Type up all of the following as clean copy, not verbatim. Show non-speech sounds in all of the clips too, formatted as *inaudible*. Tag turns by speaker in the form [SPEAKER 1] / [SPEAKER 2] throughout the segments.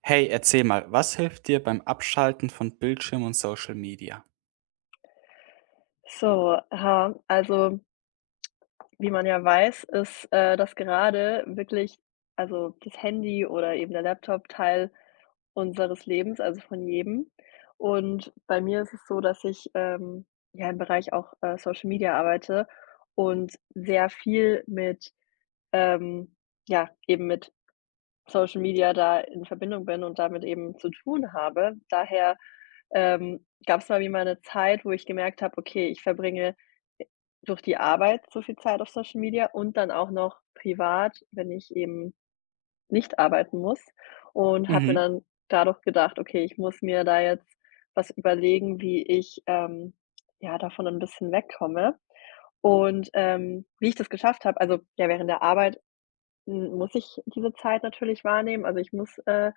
[SPEAKER 1] Hey, erzähl mal, was hilft dir beim Abschalten von Bildschirm und Social Media?
[SPEAKER 2] So, aha, also, wie man ja weiß, ist, das gerade wirklich also, das Handy oder eben der Laptop Teil unseres Lebens, also, von jedem. Und bei mir ist es so, dass ich, ja, im Bereich auch, Social Media arbeite und sehr viel mit, ähm ja, eben mit Social Media da in Verbindung bin und damit eben zu tun habe. Daher, gab es mal wie mal eine Zeit, wo ich gemerkt habe: „Okay, ich verbringe durch die Arbeit so viel Zeit auf Social Media und dann auch noch privat, wenn ich eben nicht arbeiten muss“, und habe
[SPEAKER 1] Mhm,
[SPEAKER 2] mir dann dadurch gedacht: „Okay, ich muss mir da jetzt was überlegen, wie ich, ja, davon ein bisschen wegkomme.“ Und, wie ich das geschafft habe also, ja, während der Arbeit m muss ich diese Zeit natürlich wahrnehmen. Also, ich muss,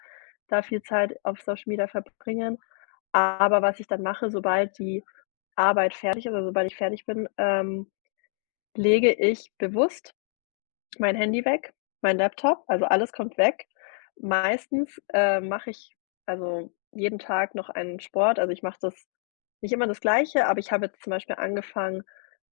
[SPEAKER 2] da viel Zeit auf Social Media verbringen. Aber was ich dann mache, sobald die Arbeit fertig ist, also sobald ich fertig bin, lege ich bewusst mein Handy weg, mein Laptop, also alles kommt weg. Meistens, mache ich also jeden Tag noch einen Sport. Also, ich mache das nicht immer das Gleiche, aber ich habe jetzt zum Beispiel angefangen,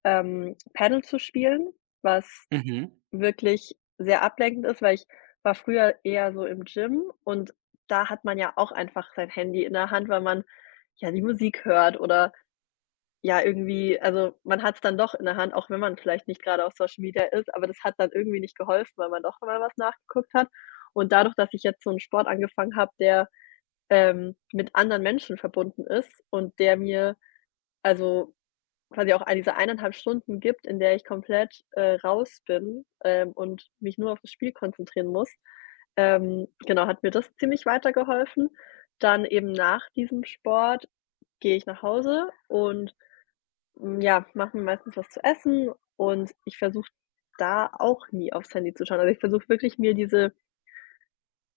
[SPEAKER 2] Paddle zu spielen, was
[SPEAKER 1] mhm,
[SPEAKER 2] wirklich sehr ablenkend ist, weil ich war früher eher so im Gym und da hat man ja auch einfach sein Handy in der Hand, weil man ja die Musik hört oder ja, irgendwie also, man hat es dann doch in der Hand, auch wenn man vielleicht nicht gerade auf Social Media ist, aber das hat dann irgendwie nicht geholfen, weil man doch mal was nachgeguckt hat. Und dadurch, dass ich jetzt so einen Sport angefangen habe, der, mit anderen Menschen verbunden ist und der mir also quasi auch all diese 1,5 Stunden gibt, in der ich komplett, raus bin, und mich nur auf das Spiel konzentrieren muss, genau, hat mir das ziemlich weitergeholfen. Dann eben nach diesem Sport gehe ich nach Hause und ja, mache mir meistens was zu essen und ich versuche da auch nie aufs Handy zu schauen. Also, ich versuche wirklich, mir diese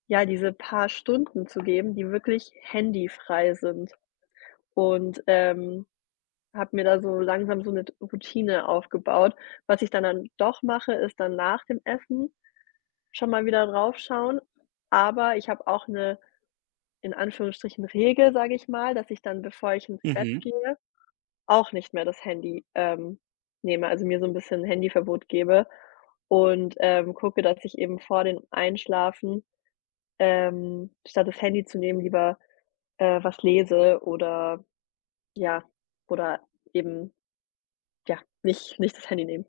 [SPEAKER 2] ja, diese paar Stunden zu geben, die wirklich handyfrei sind und, habe mir da so langsam so eine Routine aufgebaut. Was ich dann doch mache, ist dann nach dem Essen schon mal wieder draufschauen, aber ich habe auch eine in Anführungsstrichen Regel, sage ich mal, dass ich dann, bevor ich ins Bett
[SPEAKER 1] mhm.
[SPEAKER 2] gehe, auch nicht mehr das Handy, nehme, also mir so 'n bisschen Handyverbot gebe und, gucke, dass ich eben vor dem Einschlafen, statt das Handy zu nehmen, lieber, was lese oder ja, oder eben, ja, nicht das Handy nehmen.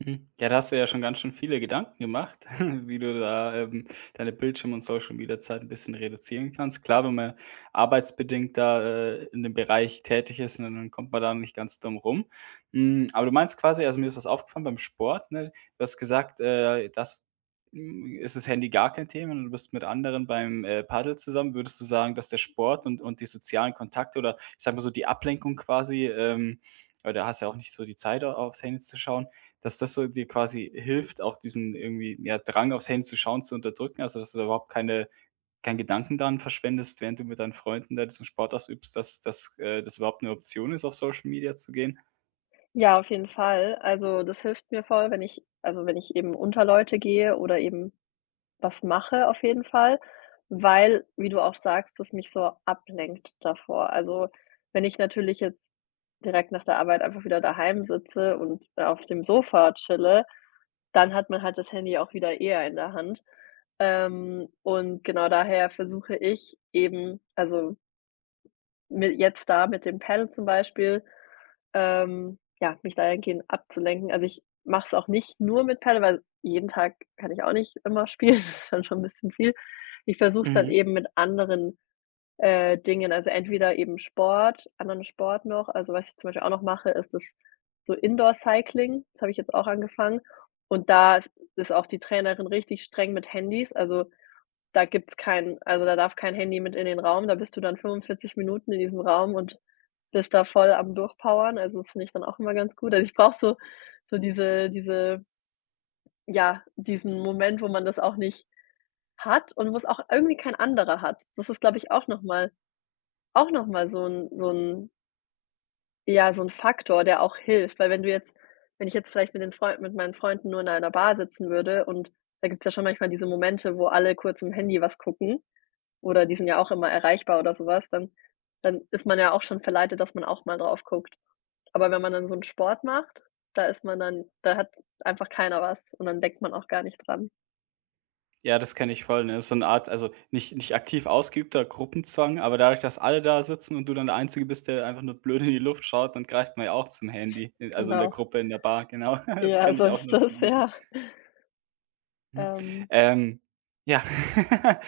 [SPEAKER 1] Mhm. Ja, da hast du ja schon ganz schön viele Gedanken gemacht, *laughs* wie du da, deine Bildschirm und Social Media Zeit ein bisschen reduzieren kannst. Klar, wenn man arbeitsbedingt da, in dem Bereich tätig ist, ne, dann kommt man da nicht ganz drum rum. Hm, aber du meinst quasi, also, mir ist was aufgefallen beim Sport, ne? Du hast gesagt, ist das Handy gar kein Thema und du bist mit anderen beim, Paddel zusammen. Würdest du sagen, dass der Sport und die sozialen Kontakte, oder ich sage mal so, die Ablenkung quasi, weil da hast du ja auch nicht so die Zeit, a aufs Handy zu schauen, dass das so dir quasi hilft, auch diesen irgendwie, ja, Drang aufs Handy zu schauen, zu unterdrücken, also, dass du da überhaupt keine keinen Gedanken daran verschwendest, während du mit deinen Freunden da diesen Sport ausübst, dass das überhaupt eine Option ist, auf Social Media zu gehen?
[SPEAKER 2] Ja, auf jeden Fall. Also, das hilft mir voll, wenn ich also, wenn ich eben unter Leute gehe oder eben was mache, auf jeden Fall, weil, wie du auch sagst, das mich so ablenkt davor. Also, wenn ich natürlich jetzt direkt nach der Arbeit einfach wieder daheim sitze und auf dem Sofa chille, dann hat man halt das Handy auch wieder eher in der Hand. Und genau daher versuche ich eben, also mi jetzt da mit dem Paddle zum Beispiel, ja, mich dahingehend abzulenken. Also, ich mache es auch nicht nur mit Paddle, weil jeden Tag kann ich auch nicht immer spielen, *laughs* das ist dann schon ein bisschen viel. Ich versuche es dann
[SPEAKER 1] Mhm.
[SPEAKER 2] eben mit anderen Dingen. Also entweder eben Sport, anderen Sport noch. Also was ich zum Beispiel auch noch mache, ist das so Indoor-Cycling. Das habe ich jetzt auch angefangen. Und da ist auch die Trainerin richtig streng mit Handys. Also da gibt's kein, also da darf kein Handy mit in den Raum. Da bist du dann 45 Minuten in diesem Raum und bist da voll am Durchpowern. Also das finde ich dann auch immer ganz gut. Also ich brauche so, so ja, diesen Moment, wo man das auch nicht hat und wo es auch irgendwie kein anderer hat. Das ist, glaube ich, auch nochmal auch noch mal so 'n ja, so 'n Faktor, der auch hilft, weil wenn ich jetzt vielleicht mit meinen Freunden nur in einer Bar sitzen würde und da gibt's ja schon manchmal diese Momente, wo alle kurz im Handy was gucken oder die sind ja auch immer erreichbar oder so was, dann ist man ja auch schon verleitet, dass man auch mal drauf guckt. Aber wenn man dann so 'n Sport macht, da ist man dann da hat einfach keiner was und dann denkt man auch gar nicht dran.
[SPEAKER 1] Ja, das kenne ich voll, ne? Das ist so eine Art, also, nicht aktiv ausgeübter Gruppenzwang, aber dadurch, dass alle da sitzen und du dann der Einzige bist, der einfach nur blöd in die Luft schaut, dann greift man ja auch zum Handy, in, also, in der
[SPEAKER 2] Genau.
[SPEAKER 1] Gruppe, in der Bar, genau. *laughs* Das
[SPEAKER 2] Ja,
[SPEAKER 1] kenne
[SPEAKER 2] so
[SPEAKER 1] ich auch
[SPEAKER 2] ist
[SPEAKER 1] nur zu
[SPEAKER 2] das,
[SPEAKER 1] gut.
[SPEAKER 2] ja.
[SPEAKER 1] Mhm.
[SPEAKER 2] Ähm.
[SPEAKER 1] Ähm, ja. *laughs*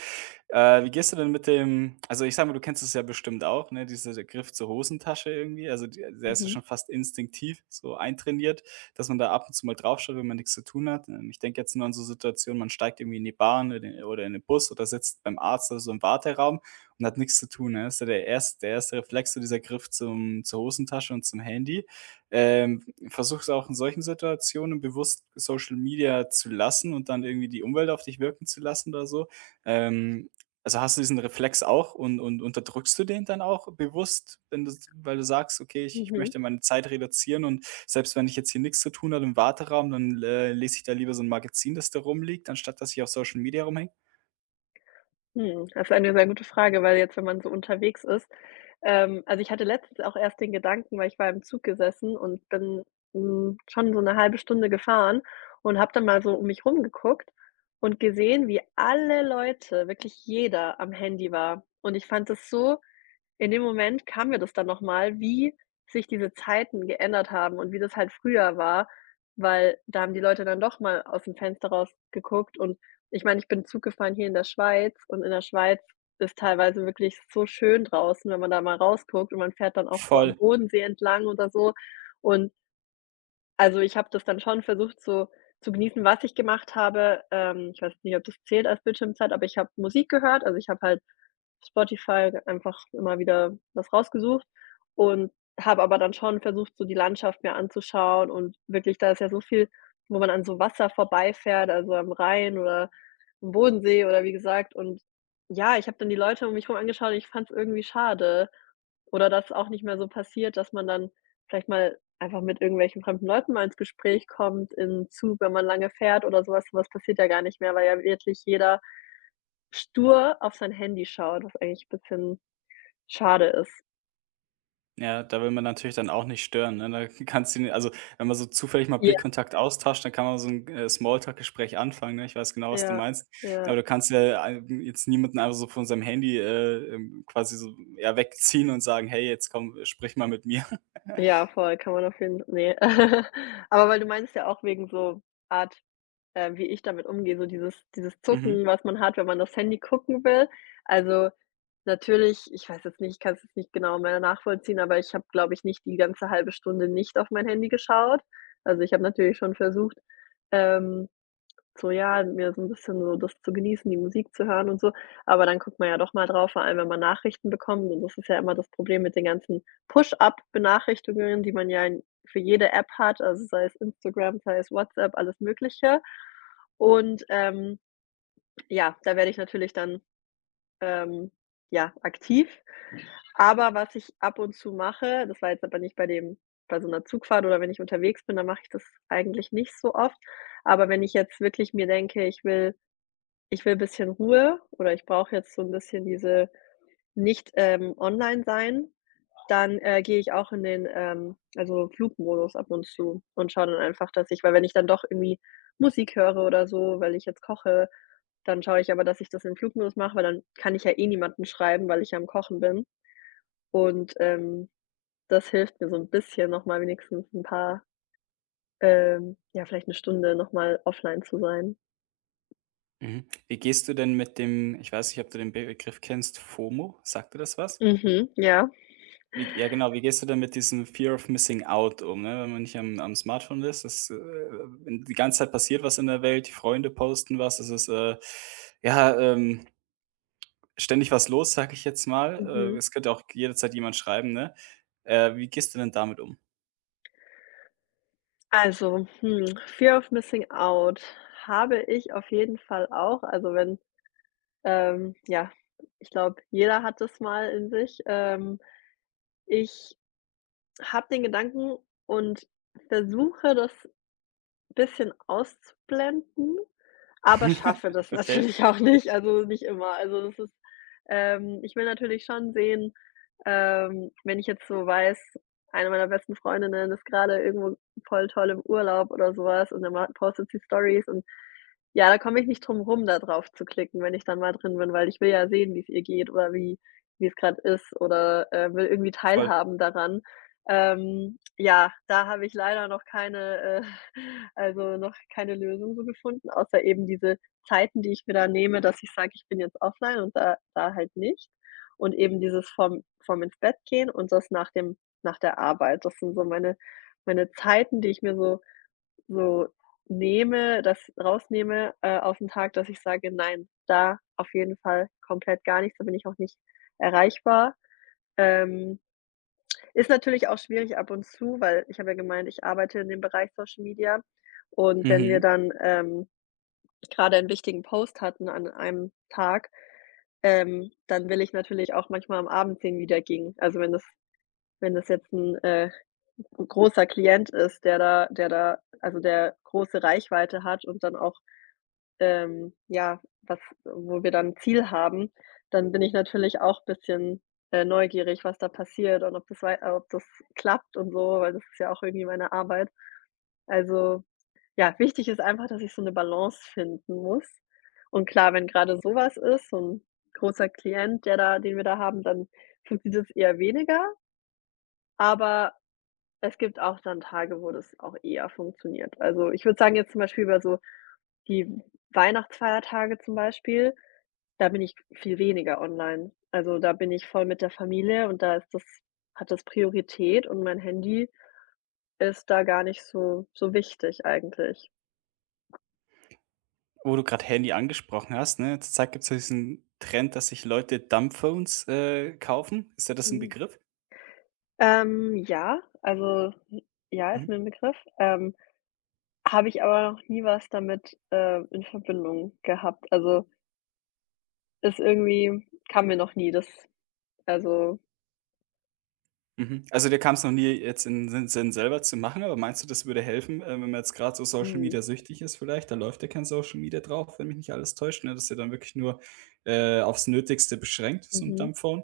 [SPEAKER 1] Wie gehst du denn mit dem, also, ich sage mal, du kennst es ja bestimmt auch, ne, dieser, der Griff zur Hosentasche irgendwie. Also, die der ist ja
[SPEAKER 2] Mhm.
[SPEAKER 1] schon fast instinktiv so eintrainiert, dass man da ab und zu mal draufschaut, wenn man nichts zu tun hat. Ich denke jetzt nur an so Situationen, man steigt irgendwie in die Bahn oder in 'nen Bus oder sitzt beim Arzt oder so im Warteraum und hat nichts zu tun, ne? Das ist ja der erste Reflex, so dieser Griff zum zur Hosentasche und zum Handy. Ähm, Versuche es auch in solchen Situationen bewusst, Social Media zu lassen und dann irgendwie die Umwelt auf dich wirken zu lassen oder so. Ähm, also hast du diesen Reflex auch und unterdrückst du den dann auch bewusst, wenn du, weil du sagst: „Okay, ich
[SPEAKER 2] Mhm.
[SPEAKER 1] möchte meine Zeit reduzieren und selbst wenn ich jetzt hier nichts zu tun habe im Warteraum, dann, lese ich da lieber so ein Magazin, das da rumliegt, anstatt dass ich auf Social Media rumhänge?“
[SPEAKER 2] Das ist eine sehr gute Frage, weil jetzt, wenn man so unterwegs ist, also, ich hatte letztens auch erst den Gedanken, weil ich war im Zug gesessen und bin, schon so eine halbe Stunde gefahren und habe dann mal so um mich rumgeguckt und gesehen, wie alle Leute, wirklich jeder am Handy war. Und ich fand das so in dem Moment kam mir das dann nochmal, wie sich diese Zeiten geändert haben und wie das halt früher war, weil da haben die Leute dann doch mal aus dem Fenster raus geguckt. Und ich meine, ich bin Zug gefahren hier in der Schweiz und in der Schweiz ist teilweise wirklich so schön draußen, wenn man da mal rausguckt und man fährt dann auch so am
[SPEAKER 1] Voll.
[SPEAKER 2] Bodensee entlang oder so. Und also, ich habe das dann schon versucht so zu genießen, was ich gemacht habe. Ich weiß nicht, ob das zählt als Bildschirmzeit, aber ich habe Musik gehört. Also, ich habe halt Spotify einfach immer wieder was rausgesucht und habe aber dann schon versucht, so die Landschaft mir anzuschauen, und wirklich, da ist ja so viel, wo man an so Wasser vorbeifährt, also am Rhein oder am Bodensee oder wie gesagt. Und ja, ich habe dann die Leute um mich herum angeschaut und ich fand es irgendwie schade. Oder dass auch nicht mehr so passiert, dass man dann vielleicht mal einfach mit irgendwelchen fremden Leuten mal ins Gespräch kommt im Zug, wenn man lange fährt oder so was. So was passiert ja gar nicht mehr, weil ja wirklich jeder stur auf sein Handy schaut, was eigentlich ein bisschen schade ist.
[SPEAKER 1] Ja, da will man natürlich dann auch nicht stören, ne? Da kannst du ihn, also, wenn man so zufällig mal
[SPEAKER 2] Ja,
[SPEAKER 1] Blickkontakt austauscht, dann kann man so ein Smalltalk-Gespräch anfangen, ne? Ich weiß genau, was du
[SPEAKER 2] ja,
[SPEAKER 1] meinst. Aber
[SPEAKER 2] ja.
[SPEAKER 1] du kannst ja ein jetzt niemanden einfach so von seinem Handy, quasi so, ja, wegziehen und sagen: „Hey, jetzt komm, sprich mal mit mir.“
[SPEAKER 2] Ja,
[SPEAKER 1] *laughs*
[SPEAKER 2] voll, kann man auf jeden Fall. Nee. *laughs* Aber weil du meintest ja auch wegen so Art, wie ich damit umgehe, so dieses
[SPEAKER 1] Mhm,
[SPEAKER 2] Zucken, was man hat, wenn man das Handy gucken will. Also, natürlich ich weiß jetzt nicht, ich kann es jetzt nicht genau mehr nachvollziehen, aber ich habe, glaube ich, nicht die ganze halbe Stunde nicht auf mein Handy geschaut. Also, ich habe natürlich schon versucht, ähm so, ja, mir so ein bisschen so das zu genießen, die Musik zu hören und so. Aber dann guckt man ja doch mal drauf, vor allem wenn man Nachrichten bekommt, und das ist ja immer das Problem mit den ganzen Push-Up-Benachrichtigungen, die man ja in für jede App hat, also sei es Instagram, sei es WhatsApp, alles Mögliche. Und, ja, da werde ich natürlich dann, ähm, ja, aktiv. Aber was ich ab und zu mache, das war jetzt aber nicht bei dem bei so einer Zugfahrt oder wenn ich unterwegs bin, dann mache ich das eigentlich nicht so oft. Aber wenn ich jetzt wirklich mir denke, ich will ein bisschen Ruhe oder ich brauche jetzt so ein bisschen diese nicht, online sein, dann, gehe ich auch in den, also, Flugmodus ab und zu und schaue dann einfach, dass ich weil wenn ich dann doch irgendwie Musik höre oder so, weil ich jetzt koche, dann schaue ich aber, dass ich das im Flugmodus mache, weil dann kann ich ja eh niemanden schreiben, weil ich ja am Kochen bin. Und, das hilft mir so ein bisschen noch mal wenigstens ein paar ja, vielleicht eine Stunde noch mal offline zu sein.
[SPEAKER 1] mhm. Wie gehst du denn mit dem, ich weiß nicht, ob du den Begriff kennst, FOMO? Sagt dir das was?
[SPEAKER 2] Mhm, ja.
[SPEAKER 1] Wie ja, genau, wie gehst du denn mit diesem Fear of Missing Out um, ne? Wenn man nicht am Smartphone ist, das, wenn die ganze Zeit passiert was in der Welt, die Freunde posten was, es ist, ja, ähm, ständig was los, sage ich jetzt mal.
[SPEAKER 2] Mhm.
[SPEAKER 1] Es könnte auch jederzeit jemand schreiben, ne? Wie gehst du denn damit um?
[SPEAKER 2] Also, Fear of Missing Out habe ich auf jeden Fall auch. Also, wenn ja, ich glaube, jeder hat das mal in sich. Ich habe den Gedanken und versuche, das bisschen auszublenden, aber schaffe
[SPEAKER 1] *laughs*
[SPEAKER 2] das *laughs*
[SPEAKER 1] Okay,
[SPEAKER 2] natürlich auch nicht, also nicht immer. Also, das ist ich will natürlich schon sehen, wenn ich jetzt so weiß, eine meiner besten Freundinnen ist gerade irgendwo voll toll im Urlaub oder sowas und dann ma postet sie Stories und ja, da komme ich nicht drum rum, da drauf zu klicken, wenn ich dann mal drin bin, weil ich will ja sehen, wie es ihr geht oder wie es gerade ist oder, will irgendwie
[SPEAKER 1] voll.
[SPEAKER 2] teilhaben daran. Ja, da habe ich leider noch keine, also, noch keine Lösung so gefunden, außer eben diese Zeiten, die ich mir da nehme, dass ich sage: „Ich bin jetzt offline“, und da da halt nicht. Und eben dieses vom ins Bett gehen und das nach der Arbeit. Das sind so meine Zeiten, die ich mir so nehme, das rausnehme, ausm Tag, dass ich sage: „Nein, da auf jeden Fall komplett gar nichts, da bin ich auch nicht erreichbar.“ Ähm, Ist natürlich auch schwierig ab und zu, weil ich habe ja gemeint, ich arbeite in dem Bereich Social Media und wenn wir
[SPEAKER 1] Mhm.
[SPEAKER 2] dann, grade 'n wichtigen Post hatten an einem Tag, dann will ich natürlich auch manchmal am Abend sehen, wie der ging. Also, wenn das jetzt ein großer Klient ist, der da also, der große Reichweite hat und dann auch ja, was wo wir dann 'n Ziel haben, dann bin ich natürlich auch bisschen, neugierig, was da passiert und ob das wei ob das klappt und so, weil das ist ja auch irgendwie meine Arbeit. Also, ja, wichtig ist einfach, dass ich so eine Balance finden muss. Und klar, wenn gerade sowas ist, so ein großer Klient, der da den wir da haben, dann funktioniert es eher weniger, aber es gibt auch dann Tage, wo das auch eher funktioniert. Also, ich würde sagen, jetzt zum Beispiel über so die Weihnachtsfeiertage zum Beispiel, da bin ich viel weniger online. Also, da bin ich voll mit der Familie und da ist das hat das Priorität und mein Handy ist da gar nicht so wichtig eigentlich.
[SPEAKER 1] Wo du gerade Handy angesprochen hast, ne? Zurzeit gibt es ja diesen Trend, dass sich Leute Dumbphones, kaufen. Ist dir das ein
[SPEAKER 2] Mhm.
[SPEAKER 1] Begriff?
[SPEAKER 2] Ja, also, ja, ist mir
[SPEAKER 1] Mhm.
[SPEAKER 2] ein Begriff. Habe ich aber noch nie was damit, in Verbindung gehabt. Also, ist irgendwie kam mir noch nie das also.
[SPEAKER 1] Mhm. Also, dir kam es noch nie jetzt in den Sinn, selber zu machen, aber meinst du, das würde helfen, wenn man jetzt gerade so Social
[SPEAKER 2] Mhm.
[SPEAKER 1] Media süchtig ist vielleicht? Da läuft ja kein Social Media drauf, wenn mich nicht alles täuscht, ne? Das ist ja dann wirklich nur, aufs Nötigste beschränkt, so 'n
[SPEAKER 2] Mhm.
[SPEAKER 1] Dumbphone.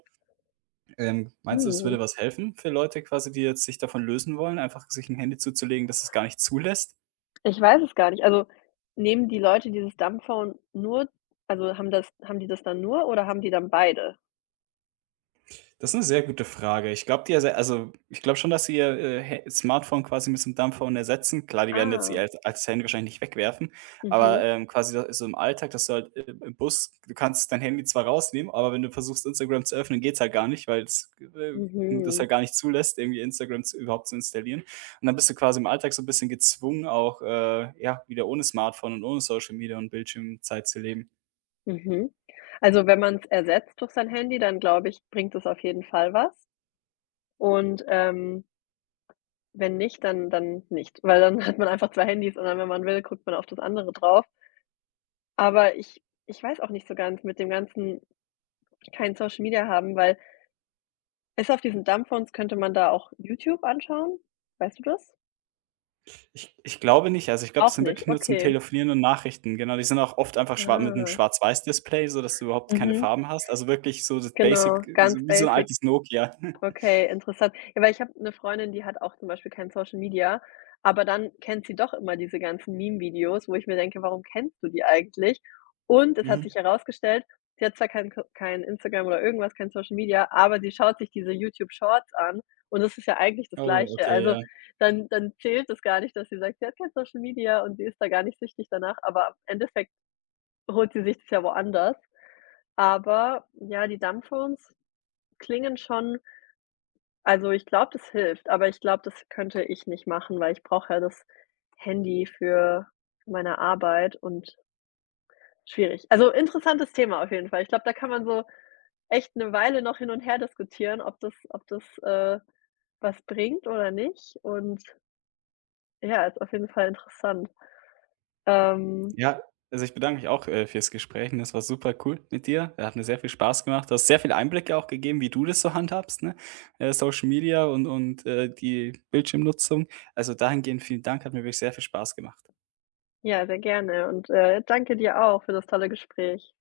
[SPEAKER 1] Meinst du, das
[SPEAKER 2] Hm.
[SPEAKER 1] würde was helfen für Leute quasi, die jetzt sich davon lösen wollen, einfach sich ein Handy zuzulegen, das es gar nicht zulässt?
[SPEAKER 2] Ich weiß es gar nicht. Also, nehmen die Leute dieses Dumbphone nur, also, haben die das dann nur oder haben die dann beide?
[SPEAKER 1] Das ist eine sehr gute Frage. Ich glaube, die erse also, ich glaube schon, dass sie ihr, Hä Smartphone quasi mit so 'nem Dumbphone ersetzen. Klar, die werden jetzt ihr
[SPEAKER 2] Ah.
[SPEAKER 1] als Handy wahrscheinlich nicht wegwerfen, aber,
[SPEAKER 2] Mhm.
[SPEAKER 1] quasi da so im Alltag, dass du halt im Bus, du kannst dein Handy zwar rausnehmen, aber wenn du versuchst, Instagram zu öffnen, geht's halt gar nicht, weil es, das
[SPEAKER 2] Mhm.
[SPEAKER 1] halt gar nicht zulässt, irgendwie Instagram zu überhaupt zu installieren. Und dann bist du quasi im Alltag so ein bisschen gezwungen, auch, ja, wieder ohne Smartphone und ohne Social Media und Bildschirmzeit zu leben.
[SPEAKER 2] Mhm. Also, wenn man es ersetzt durch sein Handy, dann glaube ich, bringt es auf jeden Fall was. Und, wenn nicht, dann nicht, weil dann *laughs* hat man einfach 2 Handys und dann, wenn man will, guckt man auf das andere drauf. Aber ich weiß auch nicht so ganz mit dem ganzen kein Social Media haben, weil ist auf diesen Dumbphones könnte man da auch YouTube anschauen? Weißt du das?
[SPEAKER 1] Ich glaube nicht. Also, ich glaube, das
[SPEAKER 2] Auch
[SPEAKER 1] sind wirklich
[SPEAKER 2] nicht,
[SPEAKER 1] nur zum
[SPEAKER 2] okay.
[SPEAKER 1] Telefonieren und Nachrichten. Genau, die sind auch oft einfach schwa mit einem
[SPEAKER 2] Ah,
[SPEAKER 1] Schwarz-Weiß-Display, sodass du überhaupt keine
[SPEAKER 2] mhm,
[SPEAKER 1] Farben hast. Also, wirklich so das Basic,
[SPEAKER 2] genau,
[SPEAKER 1] so
[SPEAKER 2] ganz
[SPEAKER 1] wie so ein
[SPEAKER 2] basic.
[SPEAKER 1] altes Nokia. *laughs*
[SPEAKER 2] Okay, interessant. Ja, weil ich habe eine Freundin, die hat auch zum Beispiel kein Social Media, aber dann kennt sie doch immer diese ganzen Meme-Videos, wo ich mir denke: „Warum kennst du die eigentlich?“ Und es hat
[SPEAKER 1] Mhm.
[SPEAKER 2] sich herausgestellt, sie hat zwar kein Instagram oder irgendwas, kein Social Media, aber sie schaut sich diese YouTube Shorts an und das ist ja eigentlich das
[SPEAKER 1] Oh,
[SPEAKER 2] Gleiche.
[SPEAKER 1] okay,
[SPEAKER 2] Also,
[SPEAKER 1] ja.
[SPEAKER 2] dann zählt es gar nicht, dass sie sagt, sie hat kein Social Media und sie ist da gar nicht süchtig danach, aber im Endeffekt holt sie sich das ja woanders. Aber ja, die Dumbphones klingen schon, also, ich glaube, das hilft, aber ich glaube, das könnte ich nicht machen, weil ich brauche ja das Handy für meine Arbeit und schwierig. Also, interessantes Thema auf jeden Fall. Ich glaube, da kann man so echt eine Weile noch hin und her diskutieren, ob das, was bringt oder nicht und ja, ist auf jeden Fall interessant. Ähm,
[SPEAKER 1] Ja, also, ich bedanke mich auch, fürs Gespräch, ne? Es war super cool mit dir. Hat mir sehr viel Spaß gemacht. Du hast sehr viele Einblicke auch gegeben, wie du das so handhabst, ne? Social Media und die Bildschirmnutzung. Also, dahingehend vielen Dank, hat mir wirklich sehr viel Spaß gemacht.
[SPEAKER 2] ja, sehr gerne und, danke dir auch für das tolle Gespräch.